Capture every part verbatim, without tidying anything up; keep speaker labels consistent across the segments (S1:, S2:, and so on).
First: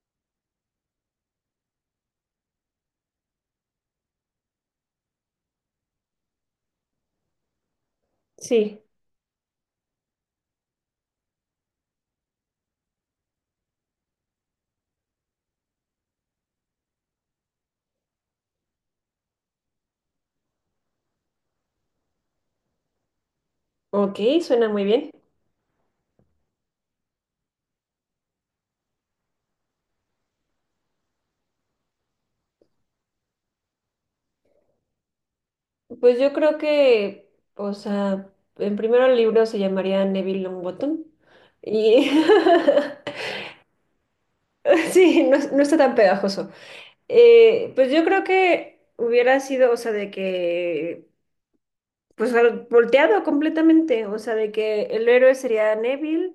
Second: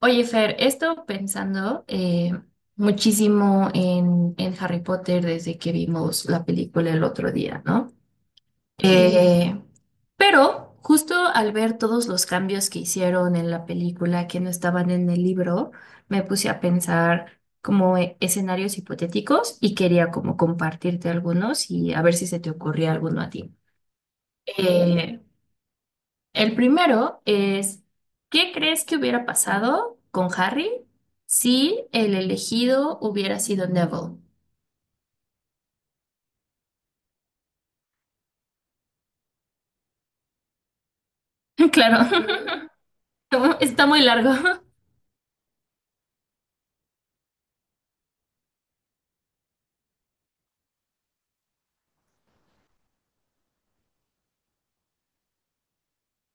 S1: Oye, Fer, he estado pensando eh, muchísimo en, en Harry Potter desde que vimos la película el otro día, ¿no?
S2: Sí,
S1: Eh, pero justo al ver todos los cambios que hicieron en la película que no estaban en el libro, me puse a pensar como e- escenarios hipotéticos y quería como compartirte algunos y a ver si se te ocurría alguno a ti.
S2: ok, suena muy bien.
S1: Eh, el primero es, ¿qué crees que hubiera pasado con Harry si el elegido hubiera sido Neville?
S2: Pues yo creo que, o sea, en primero el libro se llamaría Neville Longbottom
S1: Claro,
S2: y
S1: está muy largo.
S2: sí, no, es no está tan pegajoso. Eh, pues yo creo que hubiera sido, o sea, de que, pues al- volteado completamente, o sea, de que el héroe sería Neville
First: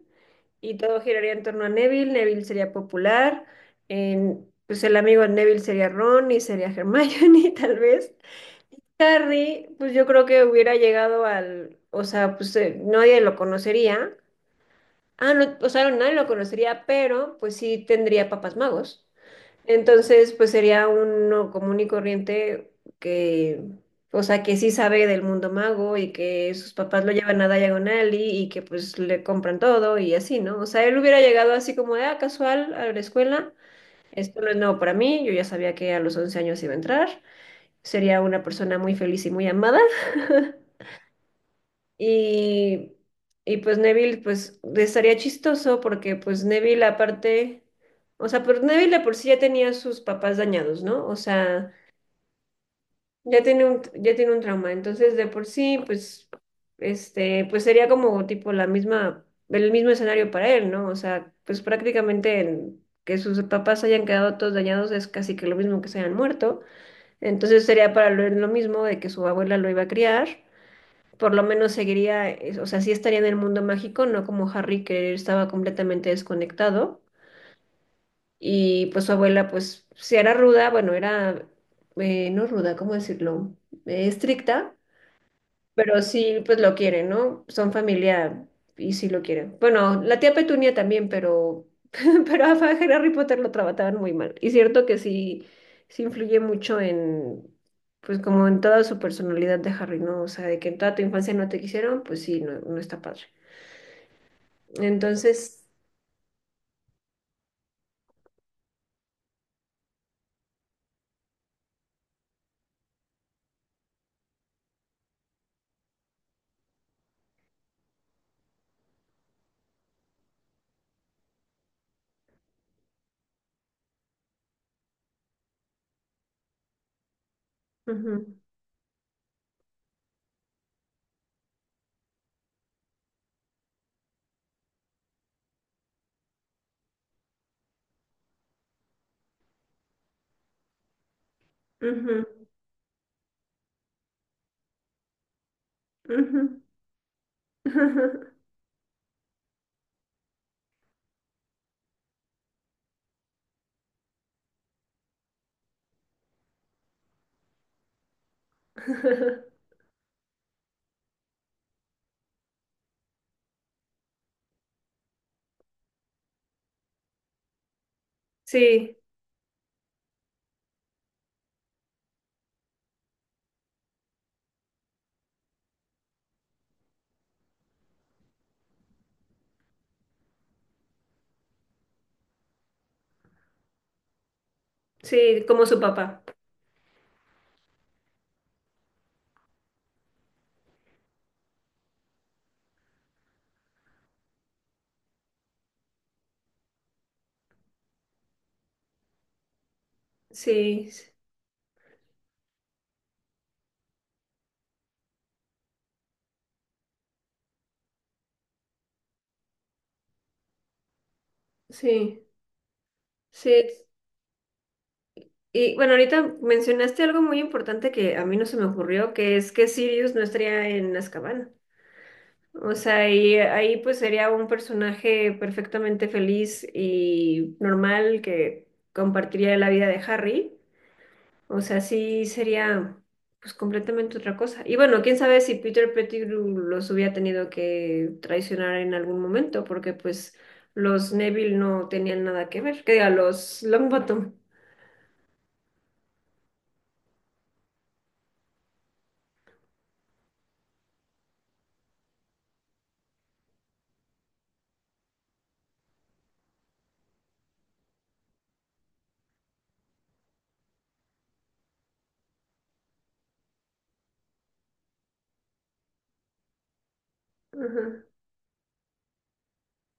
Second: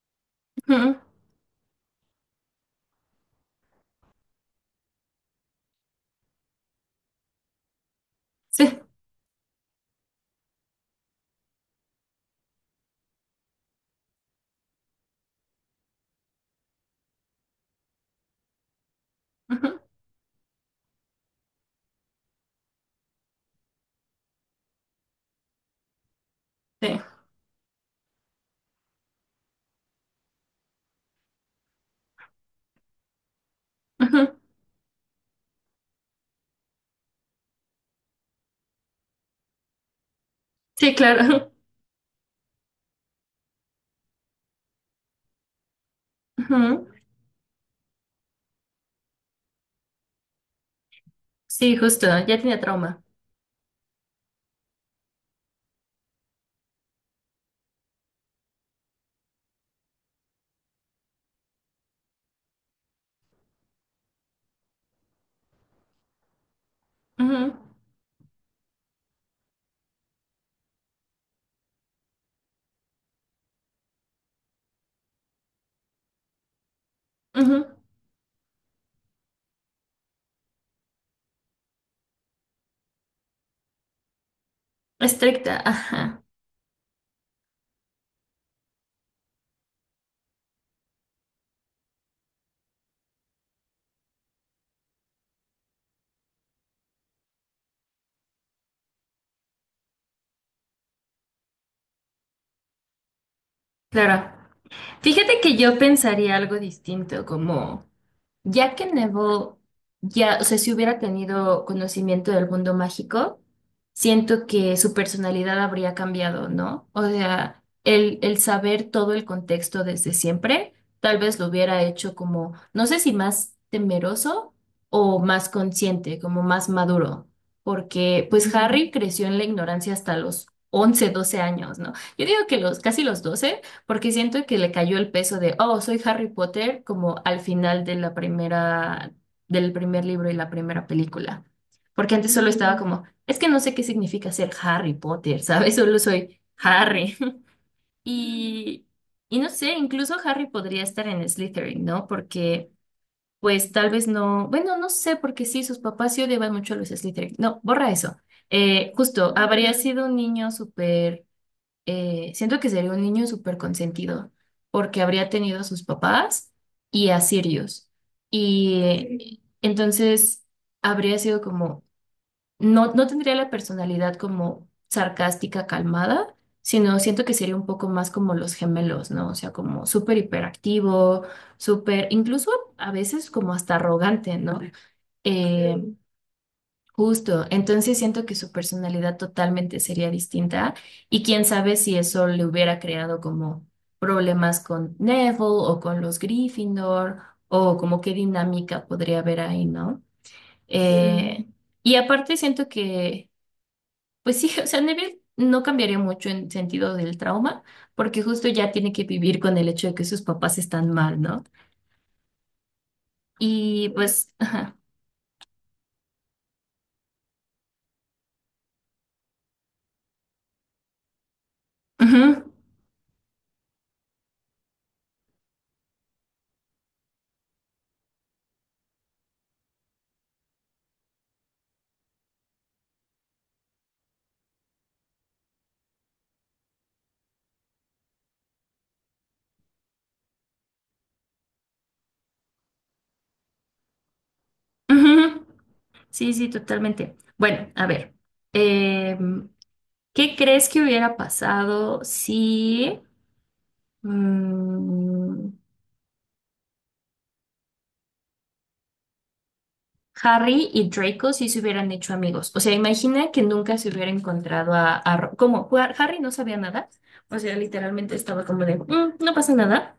S2: y
S1: Ujú.
S2: todo giraría en torno a Neville, Neville sería popular, en- pues el amigo de Neville sería Ron y sería Hermione tal vez.
S1: Sí,
S2: Harry, pues yo creo que hubiera llegado al, o sea, pues eh, nadie lo conocería. Ah, no, o sea, nadie lo conocería, pero pues sí tendría papás magos.
S1: ujú,
S2: Entonces, pues sería uno común y corriente que, o sea, que sí sabe del mundo mago y que sus
S1: sí,
S2: papás lo llevan a Diagon Alley y que pues le compran todo y así, ¿no? O sea, él hubiera llegado así como de, ah, casual a la escuela.
S1: ujú.
S2: Esto no es nuevo para mí, yo ya sabía que a los once años iba a entrar sería una persona muy feliz y muy amada.
S1: Sí, claro.
S2: Y, y pues Neville, pues estaría chistoso porque pues Neville
S1: Ujú.
S2: aparte, o sea, pero Neville de por sí ya tenía sus papás dañados, ¿no? O sea,
S1: Sí, justo, ya tenía trauma.
S2: ya tiene un, ya tiene un trauma, entonces de por sí, pues, este, pues sería como tipo la misma, el mismo escenario para él, ¿no? O sea, pues prácticamente en- que sus papás hayan quedado todos dañados es casi que lo mismo que se hayan muerto.
S1: Ujú,
S2: Entonces sería para Lore lo mismo de que su abuela lo iba a criar. Por lo menos seguiría, eh, o sea, sí estaría en el mundo mágico, no como Harry que estaba completamente desconectado.
S1: ujú.
S2: Y pues su abuela, pues, si era ruda, bueno, era, eh, no ruda, ¿cómo decirlo? Eh, estricta,
S1: Estricta,
S2: pero
S1: ajá,
S2: sí, pues lo quieren, ¿no? Son familia y sí lo quieren. Bueno, la tía Petunia también, pero, pero a Harry Potter lo trataban muy mal. Y cierto que sí, sí influye mucho en, pues como en toda su personalidad de Harry, ¿no? O sea, de que en toda tu infancia no te quisieron, pues sí, no, no está padre.
S1: claro.
S2: Entonces,
S1: Fíjate que yo pensaría algo distinto, como ya que Neville ya, o sea, si hubiera tenido conocimiento del mundo mágico, siento que su personalidad habría cambiado, ¿no? O sea, el, el saber todo el contexto desde siempre, tal vez lo hubiera hecho como, no sé si más temeroso o más consciente, como más maduro, porque
S2: ujú,
S1: pues, ujú, Harry creció en la ignorancia hasta los once doce años, ¿no? Yo digo que los casi los doce, porque siento que le cayó el peso de, oh, soy Harry Potter, como al final de la primera, del primer libro y la primera película. Porque
S2: ujú,
S1: antes solo estaba Mm, como, es que no sé qué significa ser Harry Potter, ¿sabes? Solo soy
S2: ujú.
S1: Harry. Y, y no sé, incluso Harry podría estar en Slytherin, ¿no? Porque, pues tal vez no, bueno, no sé, porque sí, sus papás sí odiaban mucho a los Slytherin. No, borra eso. Eh, justo, habría mm. sido un niño súper eh, siento que sería un niño súper consentido, porque habría tenido a sus papás y a Sirius. Y
S2: Sí,
S1: eh, entonces habría sido como, no, no tendría la personalidad como sarcástica, calmada, sino siento que sería un poco más como los gemelos, ¿no? O sea, como súper hiperactivo, súper, incluso a veces como hasta arrogante, ¿no?
S2: sí, como su
S1: Eh,
S2: papá.
S1: Justo, entonces siento que su personalidad totalmente sería distinta y quién sabe si eso le hubiera creado como problemas con Neville o con los Gryffindor o como qué dinámica podría haber ahí, ¿no? Sí.
S2: Sí,
S1: Eh, y aparte siento que, pues sí, o sea, Neville no cambiaría mucho en sentido del trauma porque justo ya tiene que vivir con el hecho de que sus papás están mal, ¿no?
S2: sí, sí.
S1: Y sí, pues,
S2: Y bueno, ahorita mencionaste algo muy importante que a mí no se me ocurrió, que es que Sirius no estaría en Azkaban. O sea, y ahí pues sería un personaje perfectamente feliz y normal que compartiría la vida de Harry. O sea, sí sería pues completamente otra cosa. Y bueno, quién sabe si Peter Pettigrew los hubiera tenido que traicionar en algún momento, porque pues los Neville no tenían nada que ver. Que diga, los Longbottom.
S1: ujú. Sí, sí, totalmente. Bueno, a ver, em, ¿qué crees que hubiera pasado si mm, Harry y Draco sí se hubieran hecho amigos? O sea, imagina que nunca se hubiera encontrado a, a Ro- como Har- Harry no sabía nada, o sea,
S2: Ajá,
S1: literalmente estaba como de, "Mm, no pasa nada,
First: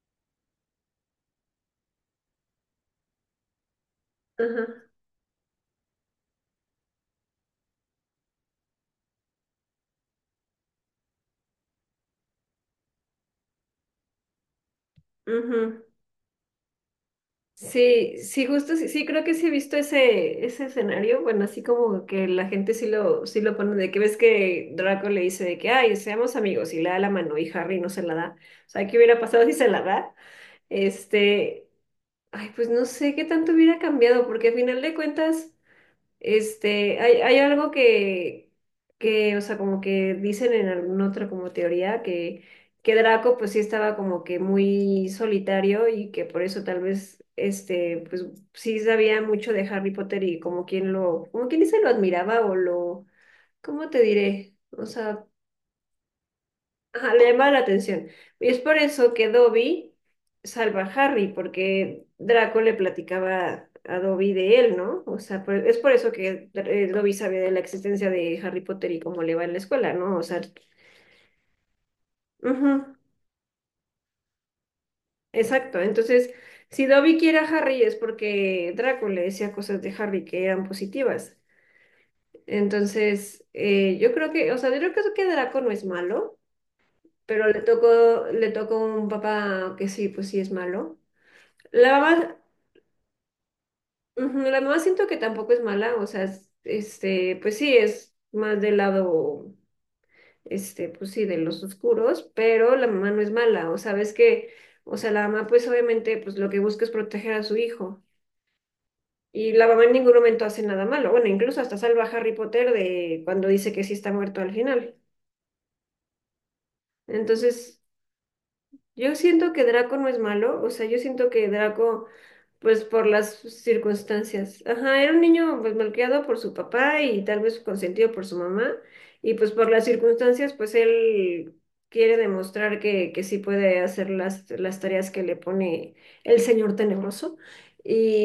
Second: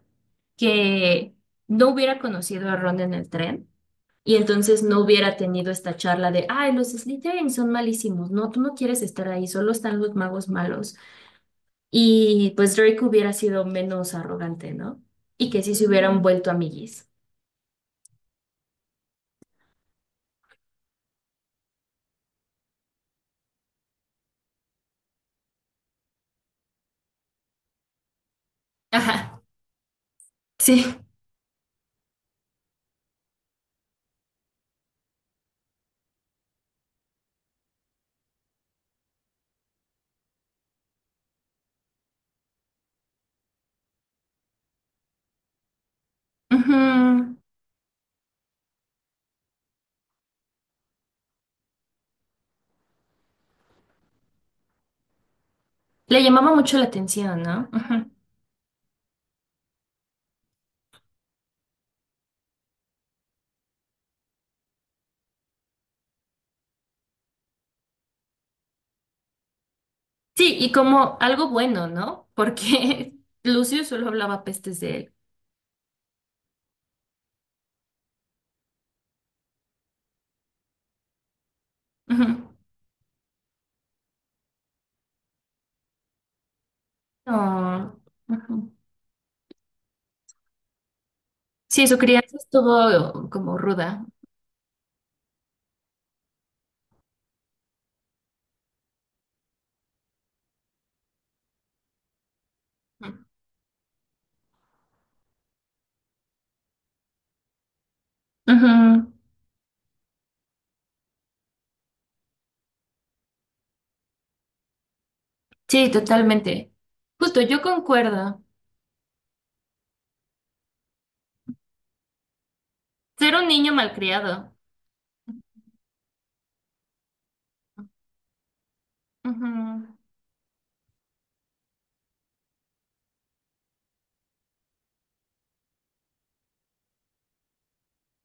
S1: que no hubiera conocido a Ron en el tren. Y entonces
S2: ajá,
S1: no hubiera tenido esta charla de, ay, los Slytherin son malísimos, no, tú no quieres estar ahí, solo están los magos malos. Y pues Draco hubiera sido menos arrogante, ¿no? Y que sí
S2: ujú.
S1: se hubieran vuelto amiguis.
S2: Sí, sí, justo, sí, sí, creo que sí he visto ese, ese escenario, bueno, así como que la gente sí lo, sí lo pone, de que ves que Draco le dice de que, ay, seamos amigos, y le da la mano, y Harry no se la da, o sea, ¿qué hubiera
S1: Ajá,
S2: pasado si se la da?
S1: sí.
S2: Este, ay, pues no sé qué tanto hubiera cambiado, porque al final de cuentas... Este, hay, hay algo que, que, o sea, como que dicen en alguna otra como teoría que, que Draco pues sí estaba como que muy solitario y que por eso tal vez,
S1: Ujú.
S2: este, pues sí sabía mucho de Harry Potter y como quien lo, como quien dice lo admiraba o lo, ¿cómo te diré? O sea,
S1: Le llamaba mucho la
S2: ajá, le
S1: atención,
S2: llamaba la
S1: ¿no?
S2: atención.
S1: Ujú.
S2: Y es por eso que Dobby salva a Harry, porque Draco le platicaba a Dobby de él, ¿no? O sea, por- es por eso que eh, Dobby sabía de la existencia de Harry Potter y cómo le va en la escuela, ¿no? O sea,
S1: Sí, y como algo bueno, ¿no?
S2: ujú,
S1: Porque Lucio solo hablaba pestes de él.
S2: exacto. Entonces, si Dobby quiere a Harry es porque Draco le decía cosas de Harry que eran positivas.
S1: Ujú.
S2: Entonces, eh, yo creo que, o sea, yo creo que eso que Draco no es malo, pero le
S1: No.
S2: tocó, le
S1: Ujú.
S2: tocó un papá que sí, pues sí es malo.
S1: Sí, su
S2: La mamá,
S1: crianza estuvo como ruda.
S2: ujú, la mamá siento que tampoco es mala, o sea, es- este, pues sí, es más del lado, este, pues sí, de los oscuros, pero la mamá no
S1: Ujú.
S2: es mala, o sea, ves que, o sea, la mamá pues obviamente pues lo que busca es proteger a su hijo.
S1: Ujú.
S2: Y la mamá en ningún momento hace nada malo, bueno, incluso hasta salva a Harry Potter de cuando dice que sí está muerto al final.
S1: Sí, totalmente. Justo, yo
S2: Entonces,
S1: concuerdo.
S2: yo siento que Draco no es malo, o sea, yo siento que Draco, pues por
S1: Ser
S2: las
S1: un niño malcriado.
S2: circunstancias, ajá, era un niño pues malcriado por su papá y tal vez consentido por su mamá, y
S1: Ujú.
S2: pues por las circunstancias, pues él quiere demostrar que, que sí puede hacer las, las tareas que le pone el señor tenebroso,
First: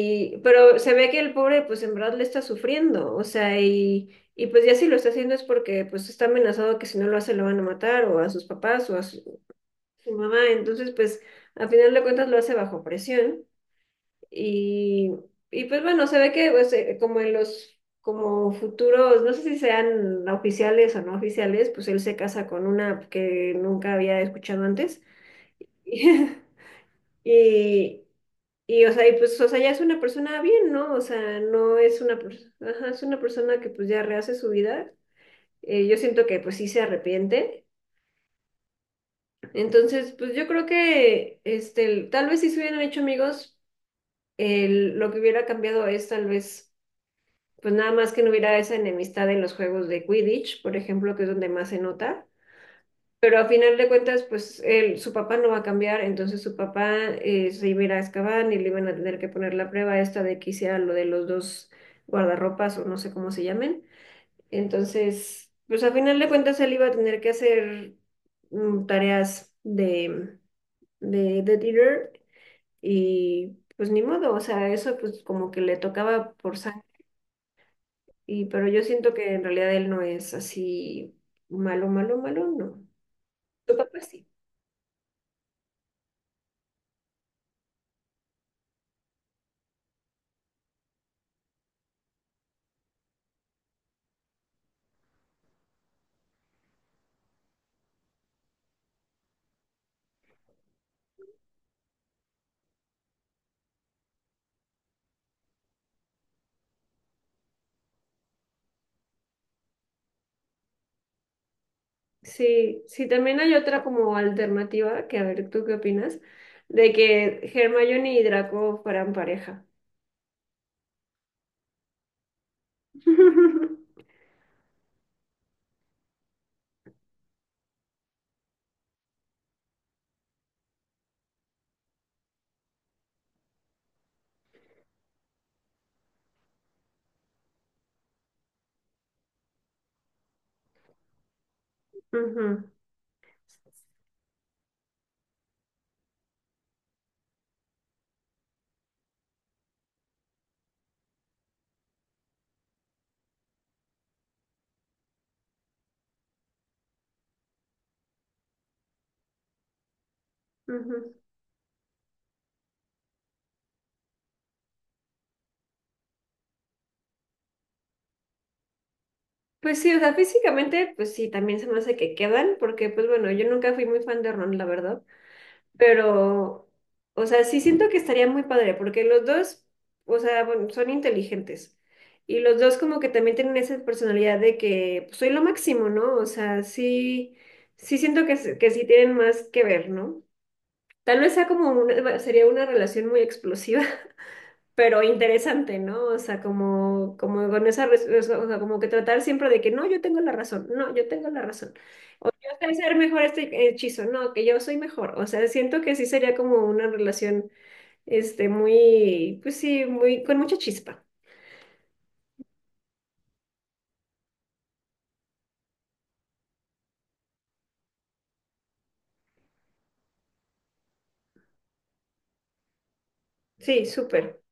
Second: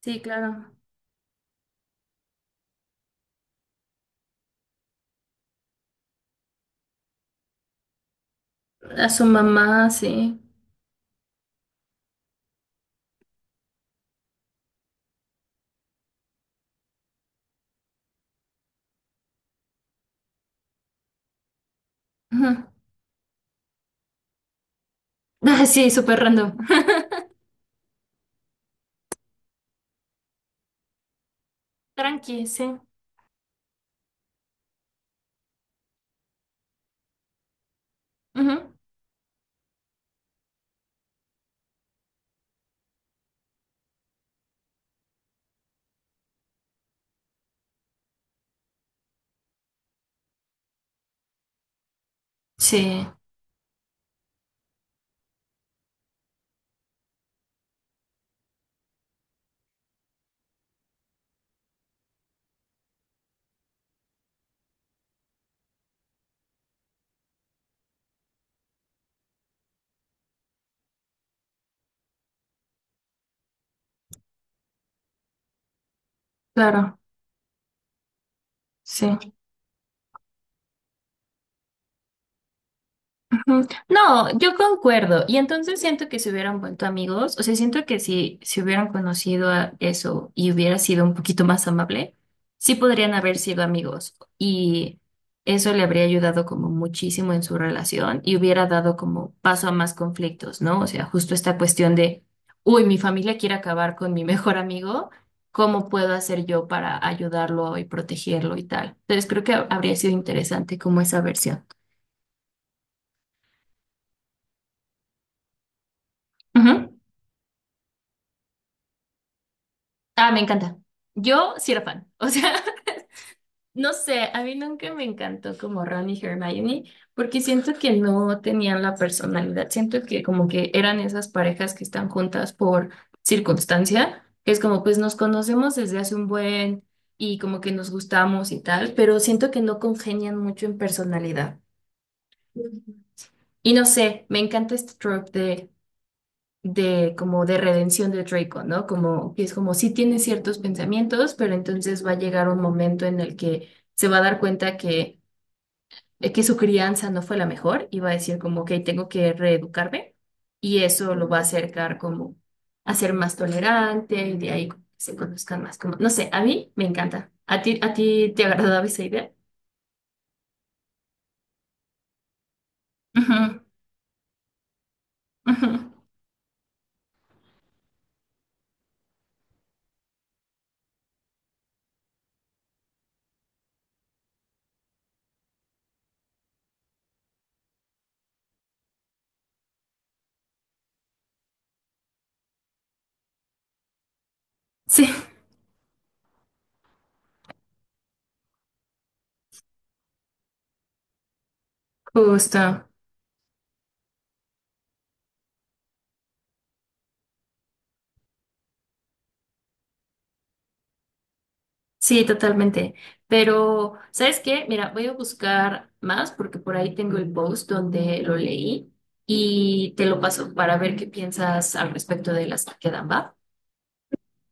S1: Sí, claro.
S2: pero se ve que el pobre pues en verdad le está sufriendo, o sea, y, y pues ya si lo está haciendo es porque pues está amenazado que si no lo hace lo van a matar o a sus papás o a,
S1: A
S2: su-
S1: su mamá,
S2: su
S1: sí.
S2: mamá, entonces pues a final de cuentas lo hace bajo presión y, y pues bueno, se ve que pues, eh, como en los como futuros, no sé si sean oficiales o no oficiales, pues él se casa
S1: Ujú.
S2: con una que nunca había escuchado antes
S1: Ah, sí, súper random.
S2: y, y o sea, y pues o sea, ya es una persona bien, ¿no? O sea, no es una,
S1: Tranqui,
S2: persona
S1: sí.
S2: es una persona que pues ya rehace su vida. Eh, yo siento que pues sí se arrepiente.
S1: Ujú.
S2: Entonces, pues yo creo que este, tal vez sí se hubieran hecho amigos, el- lo que hubiera cambiado es tal vez, pues nada más que no hubiera esa enemistad en los juegos de Quidditch, por ejemplo, que es donde más se nota.
S1: Sí,
S2: Pero a final de cuentas, pues él, su papá no va a cambiar, entonces su papá eh, se iba a ir a Azkaban y le iban a tener que poner la prueba esta de que hiciera lo de los dos guardarropas o no sé cómo se llamen. Entonces, pues a final de cuentas él iba a tener que hacer mm, tareas de, de, de y pues ni modo, o sea, eso pues como que le tocaba por sangre.
S1: claro,
S2: Y, pero yo siento
S1: sí.
S2: que en realidad él no es así malo, malo, malo, no.
S1: Mm,
S2: Tu papá sí.
S1: no, yo concuerdo. Y entonces siento que se hubieran vuelto amigos, o sea, siento que si se hubieran conocido a eso y hubiera sido un poquito más amable, sí podrían haber sido amigos. Y eso le habría ayudado como muchísimo en su relación y hubiera dado como paso a más conflictos, ¿no? O sea, justo esta cuestión de, uy, mi familia quiere acabar con mi mejor amigo, ¿cómo puedo hacer yo para ayudarlo y protegerlo y tal? Entonces creo que habría sido interesante como esa versión.
S2: Sí, sí, también hay otra como alternativa, que a ver, ¿tú qué opinas? De
S1: Ujú.
S2: que Hermione y Draco fueran pareja.
S1: Ah, me encanta. Yo sí era fan. O sea, no sé, a mí nunca me encantó como Ron y Hermione, porque siento que no tenían la personalidad. Siento que como que eran esas parejas que están juntas por circunstancia, que es como pues nos conocemos desde hace un buen y como que nos gustamos y tal, pero siento que no congenian mucho en personalidad.
S2: Ujú.
S1: Y no sé, me encanta este trope de de como de redención de Draco, ¿no? Como que es como si tiene ciertos pensamientos, pero entonces va a llegar un momento en el que se va a dar cuenta que, eh, que su crianza no fue la mejor y va a decir como, ok, tengo que reeducarme y
S2: Ujú.
S1: eso lo va a acercar como a ser más tolerante y de ahí como que se conozcan más, como, no sé, a mí me encanta. ¿A ti, a ti te agradaba esa idea?
S2: Pues sí, o sea, físicamente, pues sí, también se me hace que quedan, porque pues bueno, yo
S1: Ujú,
S2: nunca fui muy fan de Ron, la verdad,
S1: ujú.
S2: pero, o sea, sí siento que estaría muy padre, porque los dos, o sea, bueno, son inteligentes. Y los dos como que también tienen esa personalidad de que pues, soy lo máximo, ¿no? O sea, sí, sí siento que, s- que sí tienen más que ver, ¿no? Tal vez sea como una, sería una relación muy explosiva, pero
S1: Sí,
S2: interesante, ¿no? O sea, como, como con esa, res- o sea, o sea, como que tratar siempre de que no, yo tengo la razón, no, yo tengo la razón, o yo sé
S1: justo.
S2: hacer mejor este hechizo, no, que yo soy mejor, o sea, siento que sí sería como una relación, este, muy, pues sí, muy, con mucha chispa,
S1: Sí, totalmente. Pero, ¿sabes qué? Mira, voy a buscar más porque por ahí tengo el post donde lo leí y te lo paso para ver qué piensas al respecto de las que quedan, ¿va?
S2: sí, súper.